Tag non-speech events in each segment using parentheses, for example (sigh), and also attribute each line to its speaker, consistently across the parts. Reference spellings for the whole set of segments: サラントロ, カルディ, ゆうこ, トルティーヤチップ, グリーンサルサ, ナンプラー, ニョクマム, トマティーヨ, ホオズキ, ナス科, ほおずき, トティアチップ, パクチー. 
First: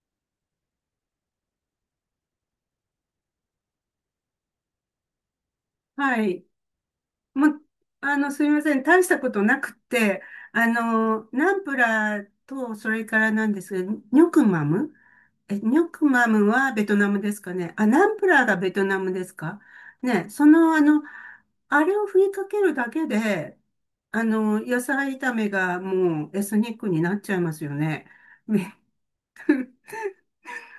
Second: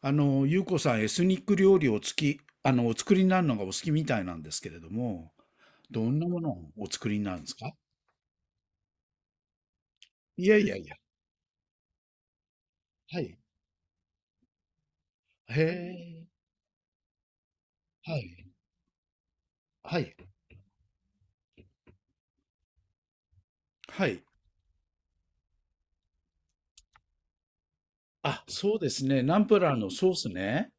Speaker 1: ゆうこさん、エスニック料理をつき、あの、お作りになるのがお好きみたいなんですけれども、どん
Speaker 2: は
Speaker 1: なも
Speaker 2: い。
Speaker 1: のをお作りになるんで
Speaker 2: も
Speaker 1: す
Speaker 2: う
Speaker 1: か？
Speaker 2: すみません。大したことなくて、
Speaker 1: いやいやいや、
Speaker 2: ナンプラーと、それか
Speaker 1: は
Speaker 2: ら
Speaker 1: い。
Speaker 2: なんですが、ニョクマム。
Speaker 1: へ
Speaker 2: ニョク
Speaker 1: え、
Speaker 2: マムはベトナムですかね。あ、ナ
Speaker 1: は
Speaker 2: ンプ
Speaker 1: い、
Speaker 2: ラーがベトナムですか
Speaker 1: はい。
Speaker 2: ね。あれを振りかけるだけで、
Speaker 1: はい。
Speaker 2: 野菜炒めがもうエスニックになっちゃいますよね。
Speaker 1: あ、そうですね。ナンプラーのソースね。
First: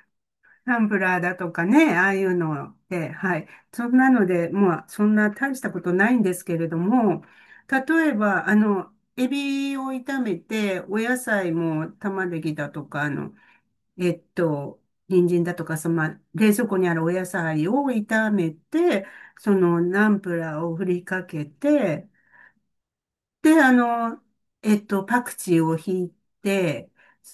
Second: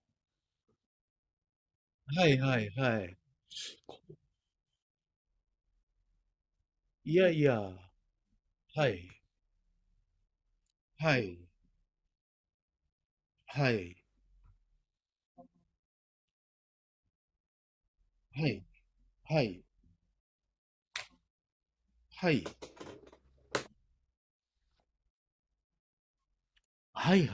Speaker 2: タンブラーだとかね、ああい
Speaker 1: は
Speaker 2: う
Speaker 1: いはい
Speaker 2: の
Speaker 1: は
Speaker 2: で、
Speaker 1: い。
Speaker 2: はい。そんなので、まあ、そんな大したことないんですけれど
Speaker 1: い
Speaker 2: も、
Speaker 1: やいや、
Speaker 2: 例えば、
Speaker 1: はい、
Speaker 2: エビを炒めて、お
Speaker 1: は
Speaker 2: 野
Speaker 1: い、
Speaker 2: 菜も玉ねぎだとか、
Speaker 1: はい、
Speaker 2: えっと、人参だとか、まあ冷蔵庫にあるお野菜を炒
Speaker 1: は
Speaker 2: め
Speaker 1: い、
Speaker 2: て、
Speaker 1: はい、
Speaker 2: ナンプラーを振りかけて、
Speaker 1: はい、
Speaker 2: で、パクチーをひいて、
Speaker 1: はい、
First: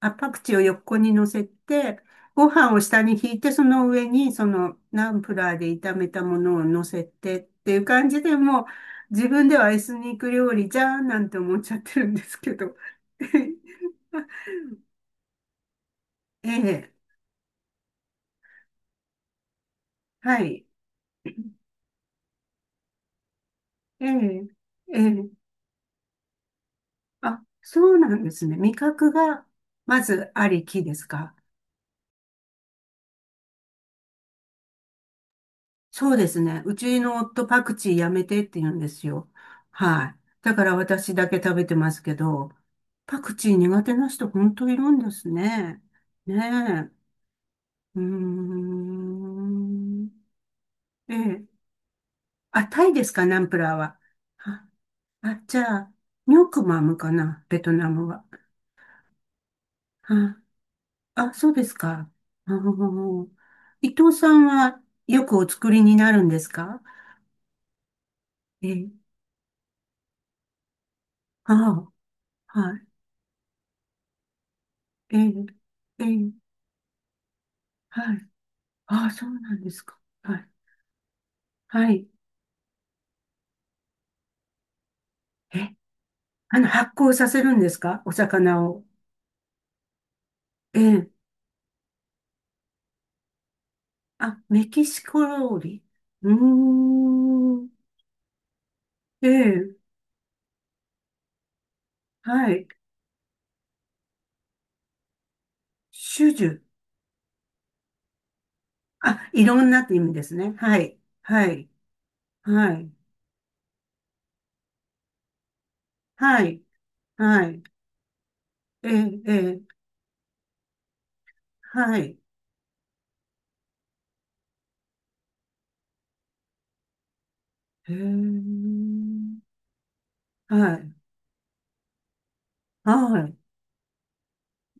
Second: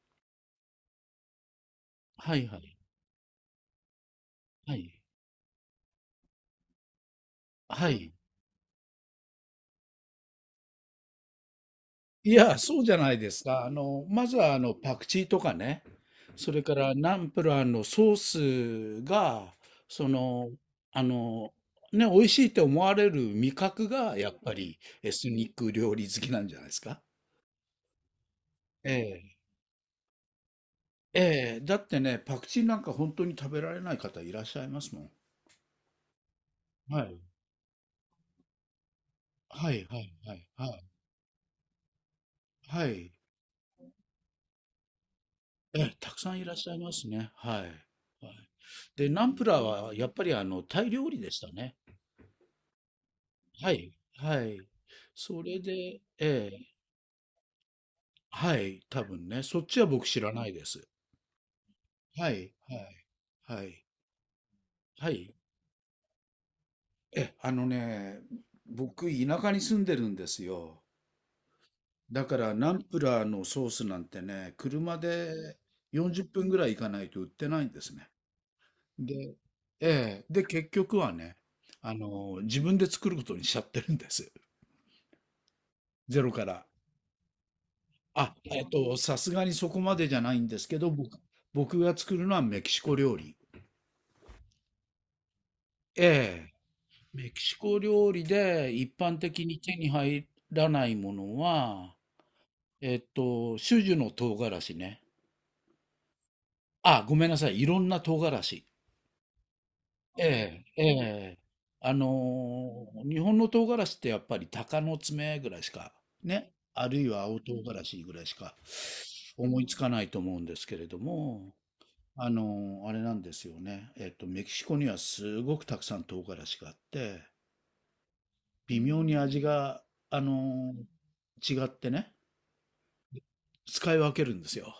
Speaker 2: あ、パクチーを横に乗せて、
Speaker 1: はい、
Speaker 2: ご
Speaker 1: はい、は
Speaker 2: 飯
Speaker 1: い、
Speaker 2: を下に引いて、その上に、
Speaker 1: はい、
Speaker 2: ナンプラーで炒めたものを乗せてっていう
Speaker 1: は
Speaker 2: 感
Speaker 1: い。
Speaker 2: じでもう、自分ではエスニック料理じゃーんなんて思っちゃってるんで
Speaker 1: い
Speaker 2: すけ
Speaker 1: や、
Speaker 2: ど。
Speaker 1: そうじゃないですか。
Speaker 2: (laughs)
Speaker 1: まずはパクチーとかね、そ
Speaker 2: え
Speaker 1: れか
Speaker 2: え、
Speaker 1: らナンプラーのソースが、そ
Speaker 2: は
Speaker 1: の、
Speaker 2: い。
Speaker 1: あの、ね、美味しいって思われる味覚
Speaker 2: え
Speaker 1: が、やっ
Speaker 2: え、
Speaker 1: ぱり
Speaker 2: え
Speaker 1: エス
Speaker 2: え。
Speaker 1: ニック料理好きなんじゃないですか？
Speaker 2: あ、そうなんですね。味覚
Speaker 1: え
Speaker 2: が、まずありきです
Speaker 1: え、
Speaker 2: か？
Speaker 1: ええ、だってね、パクチーなんか本当に食べられない方いらっしゃいますもん。
Speaker 2: そうですね。う
Speaker 1: は
Speaker 2: ちの
Speaker 1: い、
Speaker 2: 夫パクチーやめてって言うんですよ。
Speaker 1: はい、は
Speaker 2: は
Speaker 1: い、
Speaker 2: い。
Speaker 1: はい、
Speaker 2: だか
Speaker 1: は
Speaker 2: ら
Speaker 1: い、
Speaker 2: 私だけ食べてますけど、
Speaker 1: はい。
Speaker 2: パクチー苦手な人本当いるんです
Speaker 1: え
Speaker 2: ね。
Speaker 1: え、たくさんいらっしゃい
Speaker 2: ね
Speaker 1: ますね。はい。はい。
Speaker 2: え。うー
Speaker 1: で、ナンプラーはや
Speaker 2: ん。
Speaker 1: っぱりあのタイ料
Speaker 2: え
Speaker 1: 理でし
Speaker 2: え。
Speaker 1: たね。
Speaker 2: あ、タイですか、ナンプラ
Speaker 1: は
Speaker 2: ー
Speaker 1: い、
Speaker 2: は。
Speaker 1: はい。
Speaker 2: あ、あ
Speaker 1: それ
Speaker 2: じ
Speaker 1: で、
Speaker 2: ゃあ、
Speaker 1: え
Speaker 2: ニョ
Speaker 1: え、
Speaker 2: クマムかな、ベトナムは。
Speaker 1: はい、多分ね、そっちは僕知ら
Speaker 2: あ、
Speaker 1: ないです。
Speaker 2: あ、そうですか。
Speaker 1: は
Speaker 2: あ
Speaker 1: い、はい、
Speaker 2: ー、
Speaker 1: はい、
Speaker 2: 伊藤さんは
Speaker 1: は
Speaker 2: よ
Speaker 1: い。
Speaker 2: くお作りになるんですか？
Speaker 1: え、あのね、
Speaker 2: ええ、
Speaker 1: 僕、田舎に住んでるんですよ。
Speaker 2: あ
Speaker 1: だから、
Speaker 2: あ。
Speaker 1: ナ
Speaker 2: は
Speaker 1: ン
Speaker 2: い。
Speaker 1: プラーのソースなんてね、車
Speaker 2: ええ、
Speaker 1: で
Speaker 2: え
Speaker 1: 40
Speaker 2: え、
Speaker 1: 分ぐらい行かないと売ってないんですね。
Speaker 2: はい。ああ、そ
Speaker 1: で、
Speaker 2: うなんです
Speaker 1: え
Speaker 2: か。
Speaker 1: え、
Speaker 2: は
Speaker 1: で、
Speaker 2: い。
Speaker 1: 結局はね、
Speaker 2: はい。
Speaker 1: 自分で作ることにしちゃってるんです。
Speaker 2: え、
Speaker 1: ゼロから。
Speaker 2: 発酵させるんですかお魚を。
Speaker 1: さすがにそこまでじゃないんですけ
Speaker 2: え
Speaker 1: ど、
Speaker 2: え。
Speaker 1: 僕が作るのはメキシコ料理。
Speaker 2: あ、メキシコ料理。
Speaker 1: え
Speaker 2: う
Speaker 1: え、メキシ
Speaker 2: ーん。
Speaker 1: コ料理で一般
Speaker 2: え
Speaker 1: 的に
Speaker 2: え、
Speaker 1: 手に入らないものは、
Speaker 2: はい。
Speaker 1: 種々の唐辛子ね。
Speaker 2: 種々。
Speaker 1: あ、ごめんなさい、いろんな唐辛子。
Speaker 2: あ、いろんなって意味ですね。
Speaker 1: え
Speaker 2: は
Speaker 1: え、え
Speaker 2: い。
Speaker 1: え。
Speaker 2: はい。はい。
Speaker 1: 日本の唐辛子ってやっぱり鷹の爪ぐらいしか、
Speaker 2: は
Speaker 1: ね、
Speaker 2: い。
Speaker 1: あるいは青
Speaker 2: は
Speaker 1: 唐
Speaker 2: い。
Speaker 1: 辛子ぐらいしか
Speaker 2: ええ、え
Speaker 1: 思いつ
Speaker 2: え、
Speaker 1: かないと思うんですけれども、
Speaker 2: はい。
Speaker 1: あの、あれなんですよね。えっと、メキシコにはすごくたくさん唐辛子があって、
Speaker 2: へえ。
Speaker 1: 微妙に味が、あ
Speaker 2: は
Speaker 1: の、
Speaker 2: い。
Speaker 1: 違ってね、
Speaker 2: はい。
Speaker 1: 使い分けるんですよ。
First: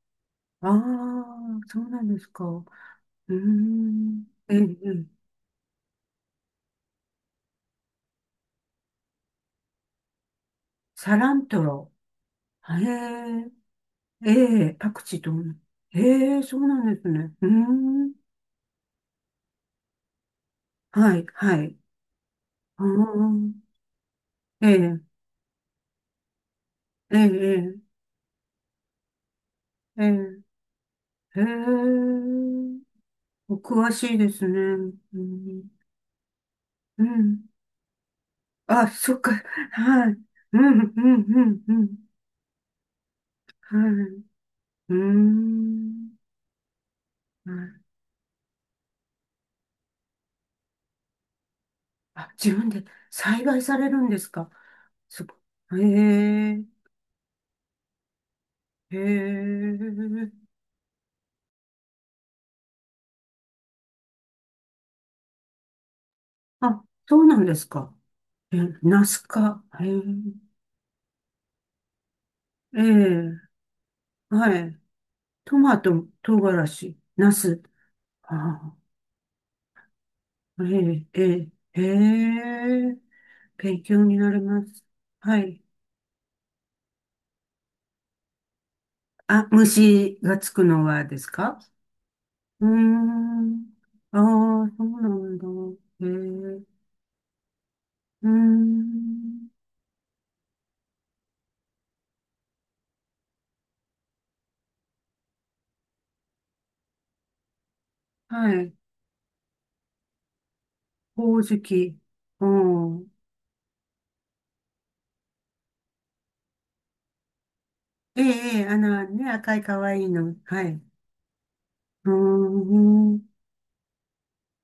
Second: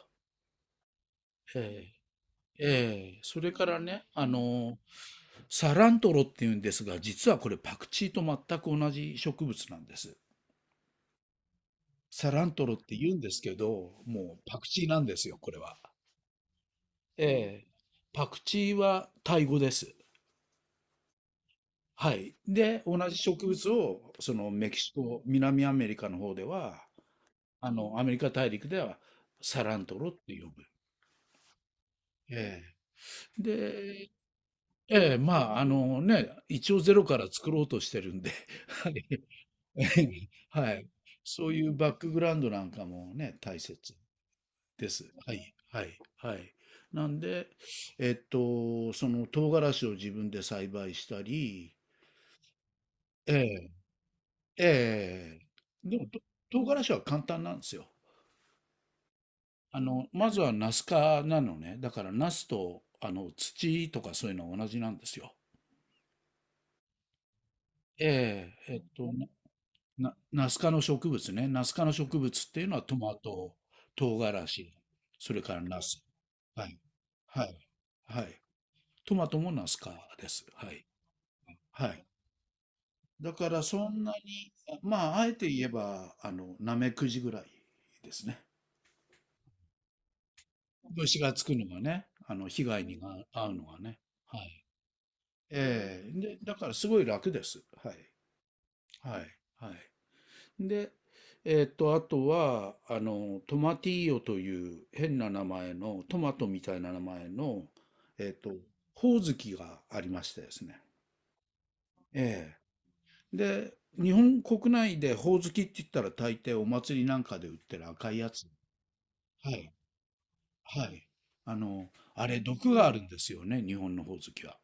Speaker 2: ああ、そう
Speaker 1: え
Speaker 2: なんですか。
Speaker 1: え、
Speaker 2: う
Speaker 1: ええ、
Speaker 2: ー
Speaker 1: それからね、
Speaker 2: ん。ええ、ええ、
Speaker 1: サラントロっていうんですが、実はこれパクチーと全く同じ植物なんです。
Speaker 2: サラントロ。
Speaker 1: サラントロっ
Speaker 2: へ
Speaker 1: て言うんですけど、
Speaker 2: え、え
Speaker 1: もうパク
Speaker 2: え、
Speaker 1: チー
Speaker 2: パ
Speaker 1: な
Speaker 2: ク
Speaker 1: ん
Speaker 2: チ
Speaker 1: で
Speaker 2: ー
Speaker 1: す
Speaker 2: と
Speaker 1: よ、
Speaker 2: 同
Speaker 1: こ
Speaker 2: じ。
Speaker 1: れは。
Speaker 2: へえ、そうなんですね。うー
Speaker 1: ええ、
Speaker 2: ん。
Speaker 1: パクチーはタイ語です。
Speaker 2: はい、はい。
Speaker 1: はい。で、
Speaker 2: うー
Speaker 1: 同じ植
Speaker 2: ん。
Speaker 1: 物を、その
Speaker 2: え
Speaker 1: メキシ
Speaker 2: え、
Speaker 1: コ、南アメリカの方では、
Speaker 2: ええ、
Speaker 1: アメリカ大陸ではサラント
Speaker 2: え
Speaker 1: ロって
Speaker 2: え、
Speaker 1: 呼ぶ。
Speaker 2: ええ、へ
Speaker 1: え
Speaker 2: え。
Speaker 1: え。
Speaker 2: お詳
Speaker 1: で、
Speaker 2: しいですね。
Speaker 1: ええ、
Speaker 2: う
Speaker 1: まあ、あ
Speaker 2: ん。
Speaker 1: のね、一応ゼ
Speaker 2: う
Speaker 1: ロから
Speaker 2: ん。
Speaker 1: 作ろうとしてるんで、(laughs)
Speaker 2: あ、
Speaker 1: は
Speaker 2: そっ
Speaker 1: い。
Speaker 2: か。はい。
Speaker 1: (laughs)
Speaker 2: う
Speaker 1: は
Speaker 2: ん、う
Speaker 1: い。
Speaker 2: ん、う
Speaker 1: そう
Speaker 2: ん、
Speaker 1: い
Speaker 2: う
Speaker 1: うバッ
Speaker 2: ん。
Speaker 1: クグラウンドなんかもね、大
Speaker 2: は
Speaker 1: 切
Speaker 2: い。
Speaker 1: で
Speaker 2: うー
Speaker 1: す。はい。はい。
Speaker 2: ん。
Speaker 1: はい。なんで、
Speaker 2: はい。
Speaker 1: その唐辛子を自分で栽培したり、
Speaker 2: あ、自分で
Speaker 1: え
Speaker 2: 栽培
Speaker 1: え
Speaker 2: されるんですか？すご
Speaker 1: ええ、
Speaker 2: い。
Speaker 1: でも、
Speaker 2: へえ、
Speaker 1: 唐辛子は簡単なんですよ。
Speaker 2: へ
Speaker 1: まず
Speaker 2: え。
Speaker 1: はナス科なのね。だからナスと、土とかそういうのは同じなんですよ。
Speaker 2: あ、そうなんですか。
Speaker 1: え
Speaker 2: え、
Speaker 1: え、
Speaker 2: ナス科。へえ。
Speaker 1: ナス科の植物ね。ナス科の植物っていうの
Speaker 2: え
Speaker 1: はトマ
Speaker 2: え、
Speaker 1: ト、唐辛
Speaker 2: は
Speaker 1: 子、
Speaker 2: い。
Speaker 1: それか
Speaker 2: ト
Speaker 1: ら
Speaker 2: マ
Speaker 1: ナス。
Speaker 2: ト、唐
Speaker 1: は
Speaker 2: 辛
Speaker 1: い。
Speaker 2: 子、ナ
Speaker 1: は
Speaker 2: ス。
Speaker 1: い。は
Speaker 2: あ
Speaker 1: い。
Speaker 2: あ、
Speaker 1: トマトもナス科です。
Speaker 2: え
Speaker 1: はい。
Speaker 2: え、ええ、
Speaker 1: はい。
Speaker 2: へえ。
Speaker 1: だから
Speaker 2: 勉
Speaker 1: そん
Speaker 2: 強
Speaker 1: な
Speaker 2: になり
Speaker 1: に、
Speaker 2: ます。
Speaker 1: まあ、あえ
Speaker 2: は
Speaker 1: て
Speaker 2: い。
Speaker 1: 言えば、ナメクジぐらいですね。
Speaker 2: あ、虫がつくのは
Speaker 1: 虫
Speaker 2: です
Speaker 1: がつく
Speaker 2: か？
Speaker 1: のがね、被
Speaker 2: うー
Speaker 1: 害にが遭うの
Speaker 2: ん。
Speaker 1: がね。
Speaker 2: あ
Speaker 1: はい。
Speaker 2: あ、そうなんだ。
Speaker 1: え
Speaker 2: へえ。
Speaker 1: え。で、だ
Speaker 2: う
Speaker 1: からすごい楽です。はい。
Speaker 2: ー
Speaker 1: は
Speaker 2: ん。
Speaker 1: い。はい。で、えーっと、あとは、あの、トマティーヨという変な名前の、トマトみたいな名前の、えーっと、
Speaker 2: はい。
Speaker 1: ホオズキがありましてですね。
Speaker 2: ほおずき。う
Speaker 1: え
Speaker 2: ん。
Speaker 1: え。で、日本国内でホオズキって言ったら大抵お祭りなんかで売ってる赤い
Speaker 2: ええ、
Speaker 1: やつ。
Speaker 2: ええ、ね、
Speaker 1: は
Speaker 2: 赤い
Speaker 1: い。
Speaker 2: 可愛いの。はい。
Speaker 1: はい。あの、
Speaker 2: うー
Speaker 1: あれ毒があるんです
Speaker 2: ん。
Speaker 1: よね、日本のホオズキは。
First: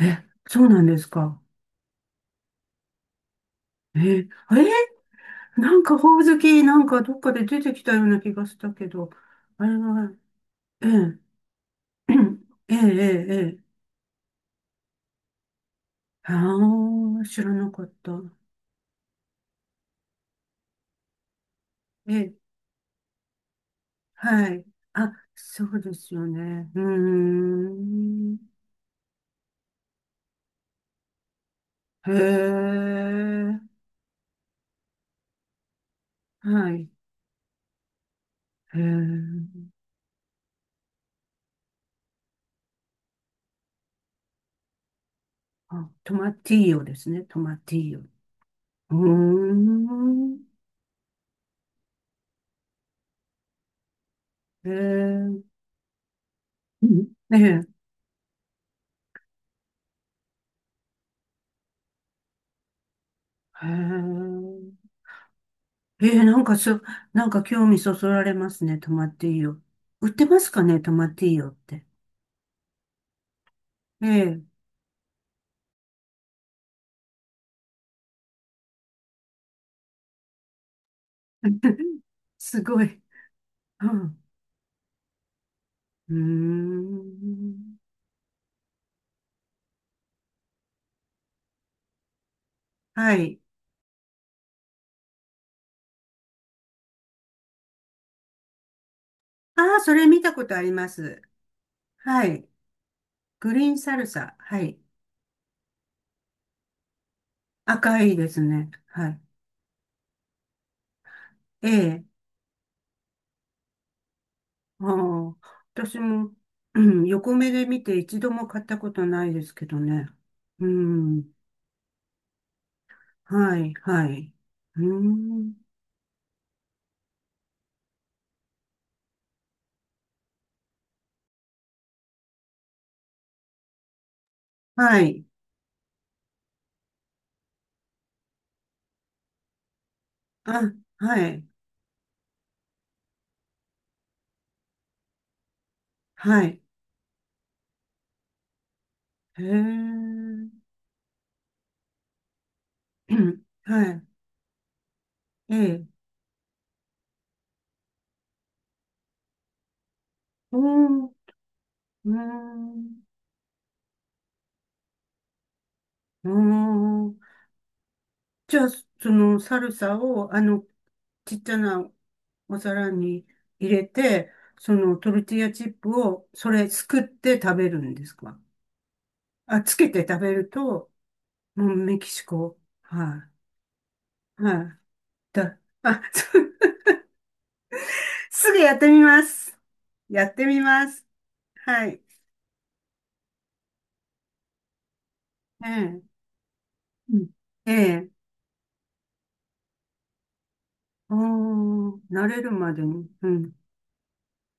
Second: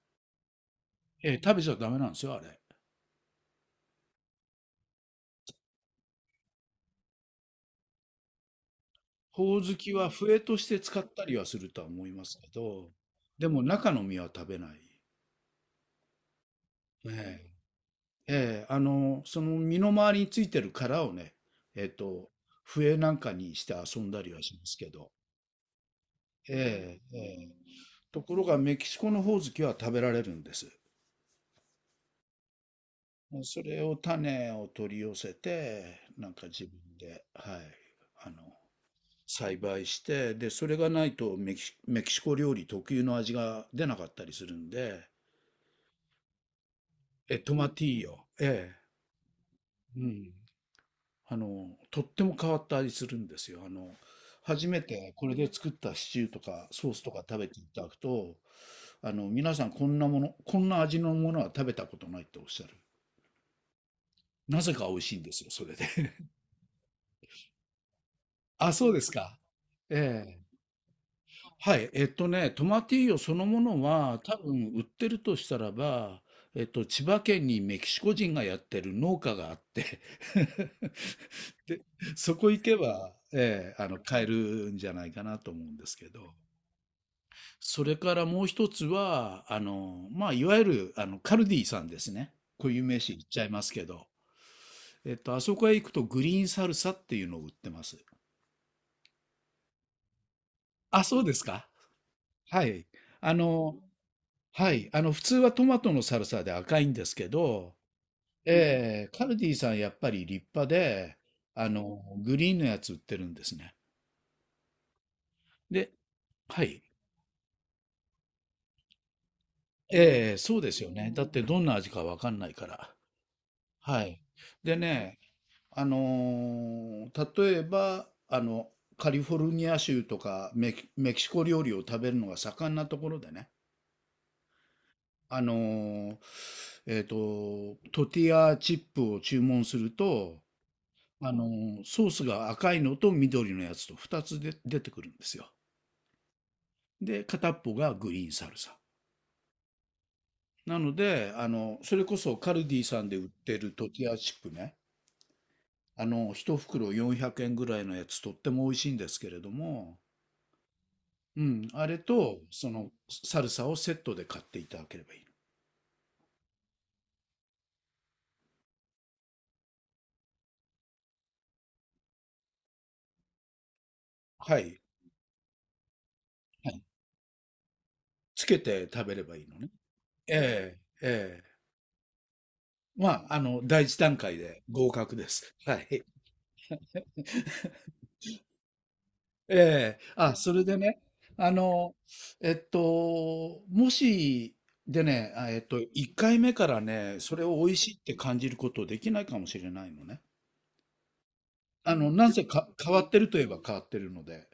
Speaker 2: え、そうなんです
Speaker 1: ええ、
Speaker 2: か。
Speaker 1: 食べちゃダメなんですよ、あれ。
Speaker 2: えー、えなんかほおずき、なんかどっかで出てきたような気がしたけど、
Speaker 1: ほお
Speaker 2: あ
Speaker 1: ず
Speaker 2: れ
Speaker 1: きは
Speaker 2: は、
Speaker 1: 笛として
Speaker 2: え
Speaker 1: 使っ
Speaker 2: え、
Speaker 1: たりはするとは思いますけ
Speaker 2: (clears throat) ええ、え
Speaker 1: ど、
Speaker 2: え、
Speaker 1: で
Speaker 2: え
Speaker 1: も
Speaker 2: え。
Speaker 1: 中の実は食べない。え
Speaker 2: ああ、知らなかった。
Speaker 1: え、ええ、その身の周りについてる殻をね、えっ
Speaker 2: え
Speaker 1: と、
Speaker 2: え、
Speaker 1: 笛なんかにして遊んだりは
Speaker 2: は
Speaker 1: しま
Speaker 2: い。
Speaker 1: すけど、
Speaker 2: あ、そうですよね。うー
Speaker 1: ええ、ええ。とこ
Speaker 2: ん。
Speaker 1: ろがメキシコのほおずきは食べられるんです。
Speaker 2: へえ、
Speaker 1: それを種を取り寄せて、なんか自
Speaker 2: はい。
Speaker 1: 分で、はい、あの、
Speaker 2: へえ、
Speaker 1: 栽培して、で、それがないとメキシコ料理特有の味が出なかったりするんで、
Speaker 2: あ、トマティーヨですね、
Speaker 1: え、
Speaker 2: ト
Speaker 1: ト
Speaker 2: マ
Speaker 1: マ
Speaker 2: ティ
Speaker 1: テ
Speaker 2: ー
Speaker 1: ィ
Speaker 2: ヨ。
Speaker 1: ーヨ。え
Speaker 2: うー
Speaker 1: え、うん。え、
Speaker 2: ん。
Speaker 1: とっても変わった味するんですよ。初
Speaker 2: へえ、
Speaker 1: めてこ
Speaker 2: う
Speaker 1: れ
Speaker 2: ん。
Speaker 1: で作ったシチューとかソースとか
Speaker 2: え
Speaker 1: 食べてい
Speaker 2: え、
Speaker 1: ただくと、皆さんこんなもの、こんな味のものは食べたことないっておっしゃる。
Speaker 2: へ
Speaker 1: なぜか
Speaker 2: え。
Speaker 1: 美味しいんですよ、それで。
Speaker 2: え
Speaker 1: (laughs)
Speaker 2: ー、なんかそ、なんか興味そそられます
Speaker 1: あ、
Speaker 2: ね。
Speaker 1: そう
Speaker 2: 泊
Speaker 1: で
Speaker 2: ま
Speaker 1: す
Speaker 2: っていい
Speaker 1: か。
Speaker 2: よ。
Speaker 1: (laughs)
Speaker 2: 売っ
Speaker 1: え
Speaker 2: て
Speaker 1: え。
Speaker 2: ますかね、泊まっていいよっ
Speaker 1: は
Speaker 2: て。
Speaker 1: い、えっとね、トマティーヨそのもの
Speaker 2: え
Speaker 1: は、多
Speaker 2: え。
Speaker 1: 分売ってるとしたらば、千葉県にメキシコ人がやってる農家があって (laughs) で、
Speaker 2: (laughs)
Speaker 1: そこ
Speaker 2: す
Speaker 1: 行け
Speaker 2: ごい。
Speaker 1: ば、え
Speaker 2: う
Speaker 1: え、あの、
Speaker 2: ん。
Speaker 1: 買えるんじゃないかなと思うんです
Speaker 2: う
Speaker 1: け
Speaker 2: ー
Speaker 1: ど、
Speaker 2: ん。
Speaker 1: それからもう一つは、あの、まあ、いわゆる、あの、カルディさんですね。固有名
Speaker 2: は
Speaker 1: 詞言っ
Speaker 2: い。
Speaker 1: ちゃいますけど、あそこへ行くとグリーンサルサっていうのを売ってます。
Speaker 2: ああ、それ見たことありま
Speaker 1: あ、
Speaker 2: す。
Speaker 1: そうですか。
Speaker 2: はい。
Speaker 1: はい。あ
Speaker 2: グリーン
Speaker 1: の、
Speaker 2: サルサ。は
Speaker 1: は
Speaker 2: い。
Speaker 1: い、あの普通はトマトのサルサで赤いんですけど、
Speaker 2: 赤いです
Speaker 1: うん。
Speaker 2: ね。は
Speaker 1: え
Speaker 2: い。
Speaker 1: ー、カルディさんやっぱり立派で、あ
Speaker 2: え
Speaker 1: の
Speaker 2: え。
Speaker 1: グリーンのやつ売ってるんですね。
Speaker 2: ああ、
Speaker 1: で、
Speaker 2: 私も、
Speaker 1: は
Speaker 2: う
Speaker 1: い、
Speaker 2: ん、横目で見て一度も買ったことないですけどね。
Speaker 1: えー、そう
Speaker 2: う
Speaker 1: ですよね。だっ
Speaker 2: ん。
Speaker 1: てどんな味かわかんないから。
Speaker 2: はい、は
Speaker 1: はい。
Speaker 2: い。
Speaker 1: で
Speaker 2: う
Speaker 1: ね、
Speaker 2: ん。
Speaker 1: 例えばカリフォルニア州とかメキシコ料理を食べるのが盛んなところでね、
Speaker 2: はい。
Speaker 1: あのートティアチップを注文すると、
Speaker 2: あ、は
Speaker 1: あ
Speaker 2: い。
Speaker 1: のソースが赤いのと緑のやつと2つで出てくるんですよ。
Speaker 2: はい。
Speaker 1: で、片っぽがグリーンサルサ。
Speaker 2: へえ。
Speaker 1: なので、それこそカルディさんで売っ
Speaker 2: (clears throat)
Speaker 1: てる
Speaker 2: は
Speaker 1: ト
Speaker 2: い。
Speaker 1: ティアチップね。
Speaker 2: ええ。
Speaker 1: 一袋400円ぐらいのやつとっても美味しいんですけれども、
Speaker 2: おー、
Speaker 1: うん、あれ
Speaker 2: うー
Speaker 1: と、その、
Speaker 2: ん。
Speaker 1: サルサをセットで買っていただければいいの。
Speaker 2: うーん。じゃあ、そのサルサを、ちっちゃなお皿に入れて、
Speaker 1: は
Speaker 2: そ
Speaker 1: い。
Speaker 2: のトルティーヤチップを、それ
Speaker 1: は
Speaker 2: す
Speaker 1: い。
Speaker 2: くって食べるんですか？
Speaker 1: つけて食べればいい
Speaker 2: あ、
Speaker 1: のね。
Speaker 2: つけて食べる
Speaker 1: え
Speaker 2: と、
Speaker 1: え、ええ。
Speaker 2: もうメキシコ。
Speaker 1: ま
Speaker 2: は
Speaker 1: あ、第一段階
Speaker 2: い。は
Speaker 1: で
Speaker 2: い。
Speaker 1: 合格です。は
Speaker 2: あ、
Speaker 1: い。
Speaker 2: (laughs) すぐやってみます。
Speaker 1: ええ、
Speaker 2: やっ
Speaker 1: あ、
Speaker 2: て
Speaker 1: そ
Speaker 2: み
Speaker 1: れで
Speaker 2: ま
Speaker 1: ね、
Speaker 2: す。
Speaker 1: あ
Speaker 2: は
Speaker 1: の、
Speaker 2: い。
Speaker 1: えっと、もし、でね、
Speaker 2: ええ。
Speaker 1: 1回目から
Speaker 2: う
Speaker 1: ね、
Speaker 2: ん。
Speaker 1: それを
Speaker 2: え
Speaker 1: 美味しいっ
Speaker 2: え。
Speaker 1: て感じることできないかもしれないのね。
Speaker 2: ああ、慣
Speaker 1: なん
Speaker 2: れ
Speaker 1: せ
Speaker 2: るま
Speaker 1: か
Speaker 2: で
Speaker 1: 変わ
Speaker 2: に。
Speaker 1: って
Speaker 2: う
Speaker 1: るといえ
Speaker 2: ん。
Speaker 1: ば変わってるので。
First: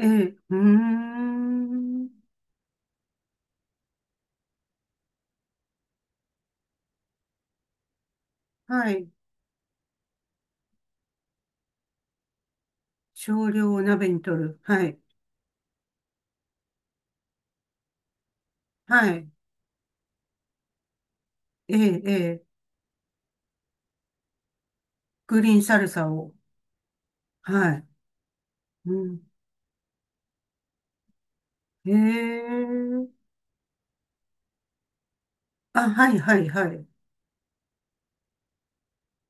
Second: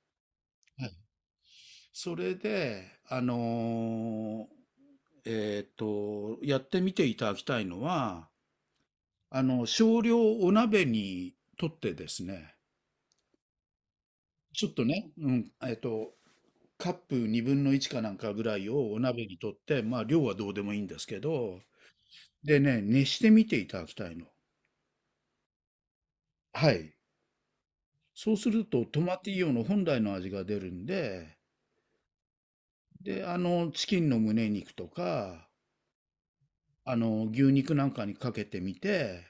Speaker 2: ええ、うー
Speaker 1: はい。
Speaker 2: ん。
Speaker 1: それで、やってみていただきたいのは、
Speaker 2: はい。
Speaker 1: 少量お鍋にとってですね、
Speaker 2: 少量を鍋に取る。
Speaker 1: ちょっ
Speaker 2: は
Speaker 1: と
Speaker 2: い。
Speaker 1: ね、うん、カップ2分の1かなんかぐらいをお
Speaker 2: は
Speaker 1: 鍋
Speaker 2: い。
Speaker 1: にとって、まあ量はどうでもいいんですけど、
Speaker 2: ええ、ええ。
Speaker 1: でね、熱してみていただきたいの。
Speaker 2: グリーンサルサを。
Speaker 1: はい。
Speaker 2: はい。
Speaker 1: そうすると
Speaker 2: う
Speaker 1: トマ
Speaker 2: ん。
Speaker 1: ティーヨの本来の味が出るんで、
Speaker 2: ええ。
Speaker 1: で、チキンの胸肉とか、
Speaker 2: あ、はい、はい、はい。
Speaker 1: 牛肉なんかにかけてみて、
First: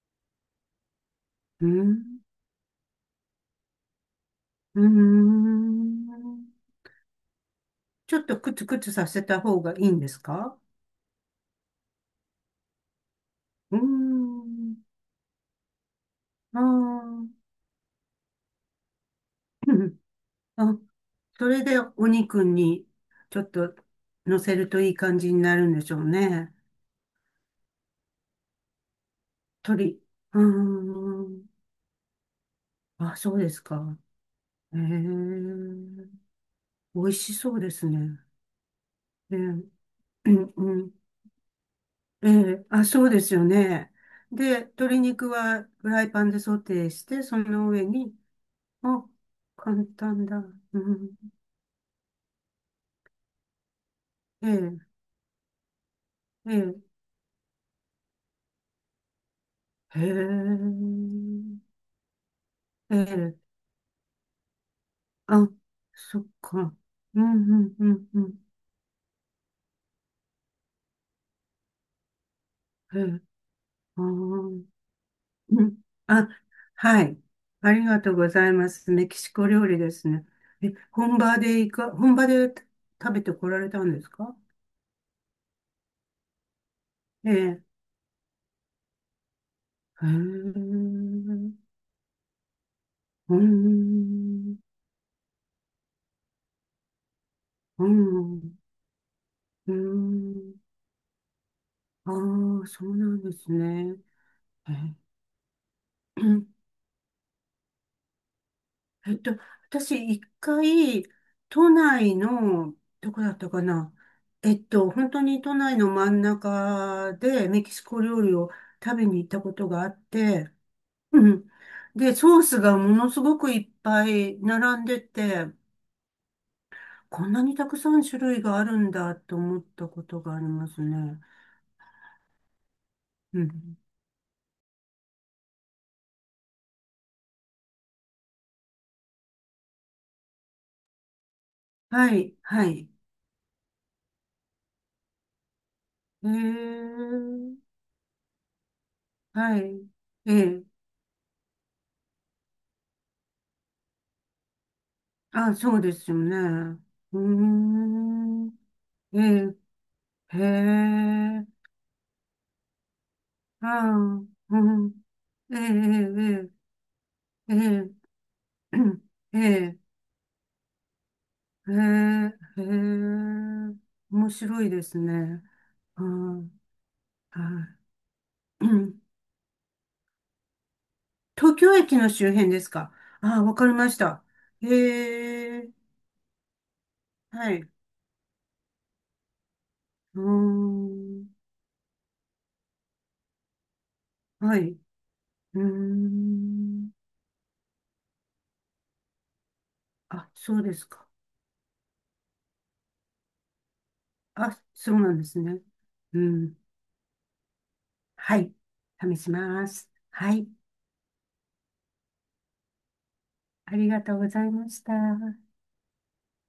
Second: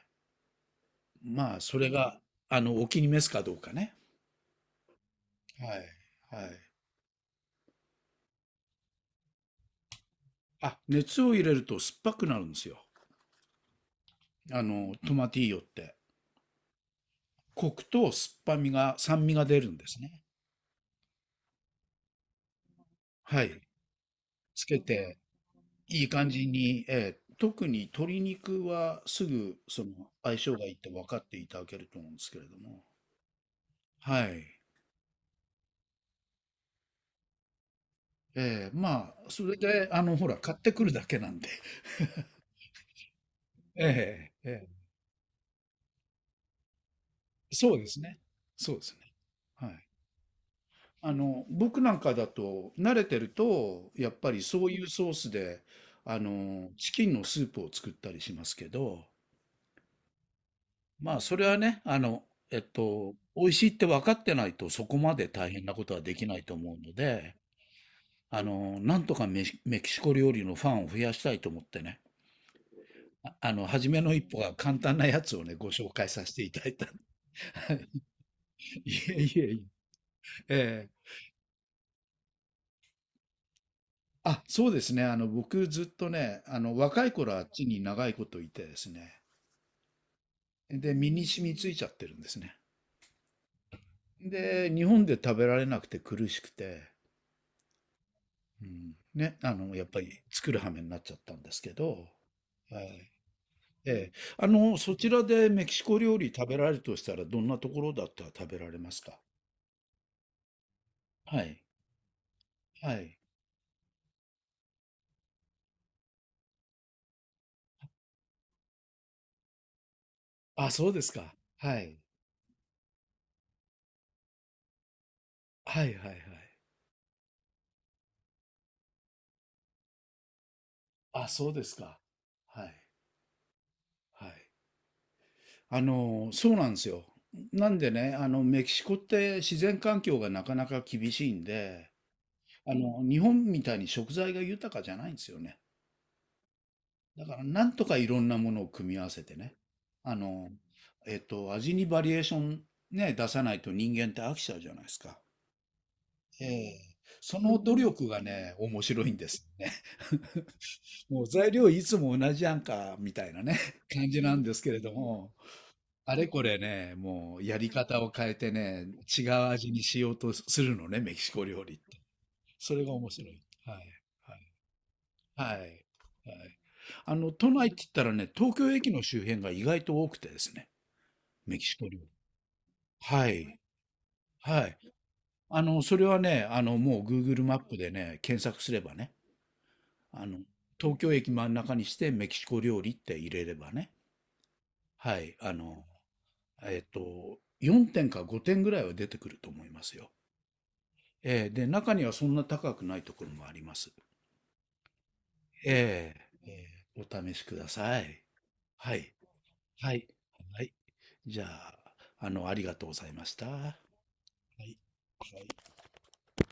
Speaker 1: まあ、
Speaker 2: う
Speaker 1: それ
Speaker 2: ん。
Speaker 1: が、お気に召すかどうかね。
Speaker 2: うー
Speaker 1: はい。
Speaker 2: ん。
Speaker 1: はい。
Speaker 2: ちょっとクツクツさせた方がいいんですか？
Speaker 1: あ、熱を入れると酸っぱくなるんですよ。
Speaker 2: うーん。
Speaker 1: トマティーヨって。
Speaker 2: あー、
Speaker 1: コクと酸っぱみが、酸味が出
Speaker 2: う
Speaker 1: るんで
Speaker 2: ん。
Speaker 1: すね。
Speaker 2: (laughs) あ、それでお肉にちょ
Speaker 1: は
Speaker 2: っ
Speaker 1: い。
Speaker 2: と乗せ
Speaker 1: つ
Speaker 2: る
Speaker 1: け
Speaker 2: といい感
Speaker 1: て、
Speaker 2: じになるんでしょ
Speaker 1: い
Speaker 2: う
Speaker 1: い感じ
Speaker 2: ね。
Speaker 1: に、ええ、特に鶏肉はすぐそ
Speaker 2: 鳥。
Speaker 1: の相
Speaker 2: うー
Speaker 1: 性がいいって分かって
Speaker 2: ん。
Speaker 1: いただけると思うんですけれども。
Speaker 2: あ、そうですか。
Speaker 1: はい。
Speaker 2: えー、美味しそうですね。
Speaker 1: ええ、まあ、
Speaker 2: え
Speaker 1: それ
Speaker 2: ー、
Speaker 1: で、ほ
Speaker 2: う
Speaker 1: ら、
Speaker 2: ん
Speaker 1: 買って
Speaker 2: う
Speaker 1: く
Speaker 2: ん。
Speaker 1: るだけなんで。(laughs)
Speaker 2: あ、そうですよね。
Speaker 1: ええ、
Speaker 2: で、
Speaker 1: え
Speaker 2: 鶏肉はフライパンでソテーして、その
Speaker 1: そう
Speaker 2: 上
Speaker 1: です
Speaker 2: に、
Speaker 1: ね。そうです
Speaker 2: あ、
Speaker 1: ね。は
Speaker 2: 簡
Speaker 1: い。
Speaker 2: 単だ。うん、
Speaker 1: 僕なんかだと、慣れてると、やっぱり
Speaker 2: え
Speaker 1: そう
Speaker 2: ー、
Speaker 1: いうソースで、
Speaker 2: えー、
Speaker 1: チキンのスープを作ったりしますけど、
Speaker 2: へ
Speaker 1: まあ、それは
Speaker 2: ー
Speaker 1: ね、
Speaker 2: えー、
Speaker 1: 美味しいって分かってないとそこまで
Speaker 2: あ、
Speaker 1: 大変なことはで
Speaker 2: そっ
Speaker 1: きないと
Speaker 2: か。
Speaker 1: 思うの
Speaker 2: うん、
Speaker 1: で、
Speaker 2: うん、うん、うん。
Speaker 1: なんとかメキシコ料理のファンを増やしたいと思ってね、
Speaker 2: えー、
Speaker 1: 初め
Speaker 2: あ
Speaker 1: の一歩が
Speaker 2: ー、
Speaker 1: 簡単なやつをね、
Speaker 2: う
Speaker 1: ご
Speaker 2: ん。
Speaker 1: 紹介さ
Speaker 2: あ、
Speaker 1: せていただいた。(laughs)
Speaker 2: はい。ありがとうございます。
Speaker 1: い
Speaker 2: メキ
Speaker 1: え
Speaker 2: シ
Speaker 1: い
Speaker 2: コ
Speaker 1: えい
Speaker 2: 料理ですね。
Speaker 1: え。
Speaker 2: え、
Speaker 1: ええ、
Speaker 2: 本場で食べてこられたんですか？
Speaker 1: あ、そうですね。僕ずっとね、若い
Speaker 2: え
Speaker 1: 頃はあっ
Speaker 2: え。
Speaker 1: ちに長いこといてですね。
Speaker 2: へえ。う
Speaker 1: で、身に染
Speaker 2: ん。
Speaker 1: みついちゃってるんですね。
Speaker 2: うん。
Speaker 1: で、日本で食べられなくて苦しくて、うんね、
Speaker 2: う
Speaker 1: やっぱり作
Speaker 2: ん。
Speaker 1: る羽目になっちゃったんですけど、
Speaker 2: ああ、
Speaker 1: は
Speaker 2: そうな
Speaker 1: い。
Speaker 2: んですね。
Speaker 1: ええ。
Speaker 2: え
Speaker 1: そちらでメキシコ料理食べ
Speaker 2: え
Speaker 1: られるとしたら、どんなところだったら食べられます
Speaker 2: えっ
Speaker 1: か？
Speaker 2: と、私、一回、
Speaker 1: はい。
Speaker 2: 都内の、
Speaker 1: は
Speaker 2: ど
Speaker 1: い。
Speaker 2: こだったかな。本当に都内の真ん中でメキシコ料理を食べに行ったことがあって、
Speaker 1: あ、そうです
Speaker 2: う
Speaker 1: か。
Speaker 2: ん。
Speaker 1: はい。
Speaker 2: で、ソースがものすごくいっぱい並んでて、
Speaker 1: はいはいはい。
Speaker 2: こんなにたくさん種類があるんだと思ったことがありますね。
Speaker 1: あ、そうですか。はい。
Speaker 2: うん。
Speaker 1: はい。そうなんですよ。なんでね、メキシコって自然環境がなかなか厳しいんで、
Speaker 2: はい、はい。
Speaker 1: 日本みたいに食材が豊かじゃないんですよね。
Speaker 2: え
Speaker 1: だから
Speaker 2: ー、
Speaker 1: なんとかいろんなものを組み合わせてね、
Speaker 2: はい。
Speaker 1: あ
Speaker 2: え
Speaker 1: の、
Speaker 2: え。
Speaker 1: 味にバリエーションね、出さないと人間って飽きちゃうじゃないですか。
Speaker 2: あ、そうですよね。
Speaker 1: ええ。
Speaker 2: うー
Speaker 1: その努力が
Speaker 2: ん。
Speaker 1: ね、面白いん
Speaker 2: え
Speaker 1: です
Speaker 2: え。
Speaker 1: よね。
Speaker 2: へ
Speaker 1: (laughs) もう
Speaker 2: え、
Speaker 1: 材料いつも同じやんか、みたいなね、
Speaker 2: ああ、
Speaker 1: 感じ
Speaker 2: う
Speaker 1: なんですけれ
Speaker 2: ん、
Speaker 1: ども、
Speaker 2: ええ、
Speaker 1: あれこれね、もう
Speaker 2: ええ、
Speaker 1: や
Speaker 2: え
Speaker 1: り方を
Speaker 2: え、
Speaker 1: 変えてね、違
Speaker 2: ええ、
Speaker 1: う味に
Speaker 2: え
Speaker 1: しようとするのね、メキシコ料
Speaker 2: え、
Speaker 1: 理って。
Speaker 2: へえ。
Speaker 1: それが面白い。はい。
Speaker 2: 面
Speaker 1: はい
Speaker 2: 白いですね。
Speaker 1: はい。はい。
Speaker 2: うん、
Speaker 1: 都内って
Speaker 2: は
Speaker 1: 言ったらね、東
Speaker 2: い。
Speaker 1: 京
Speaker 2: う
Speaker 1: 駅
Speaker 2: ん。
Speaker 1: の周辺が意外と多くてですね、
Speaker 2: 東
Speaker 1: メキ
Speaker 2: 京
Speaker 1: シコ
Speaker 2: 駅
Speaker 1: 料
Speaker 2: の
Speaker 1: 理。
Speaker 2: 周辺ですか？
Speaker 1: は
Speaker 2: ああ、わ
Speaker 1: い。
Speaker 2: かりました。
Speaker 1: はい。
Speaker 2: へえ、
Speaker 1: それはね、もう Google
Speaker 2: は
Speaker 1: マ
Speaker 2: い。
Speaker 1: ッ
Speaker 2: う
Speaker 1: プでね、検索すればね、
Speaker 2: ー
Speaker 1: あの、東京
Speaker 2: ん、
Speaker 1: 駅真ん中にしてメキシコ料理って入れればね、
Speaker 2: はい。う
Speaker 1: はい、
Speaker 2: ー
Speaker 1: えっ
Speaker 2: ん、
Speaker 1: と、4点か5点ぐらいは出てくると思いますよ。
Speaker 2: あ、そうですか。
Speaker 1: えーで、中にはそんな高くないところもあります。
Speaker 2: あ、そうなんですね。
Speaker 1: え
Speaker 2: う
Speaker 1: ー
Speaker 2: ん、
Speaker 1: えお試しください。
Speaker 2: はい。
Speaker 1: はい。
Speaker 2: 試します。
Speaker 1: はい。
Speaker 2: はい。
Speaker 1: はい。じゃあ、ありがとうございました。
Speaker 2: あ
Speaker 1: は
Speaker 2: りがとうございま
Speaker 1: い。
Speaker 2: した。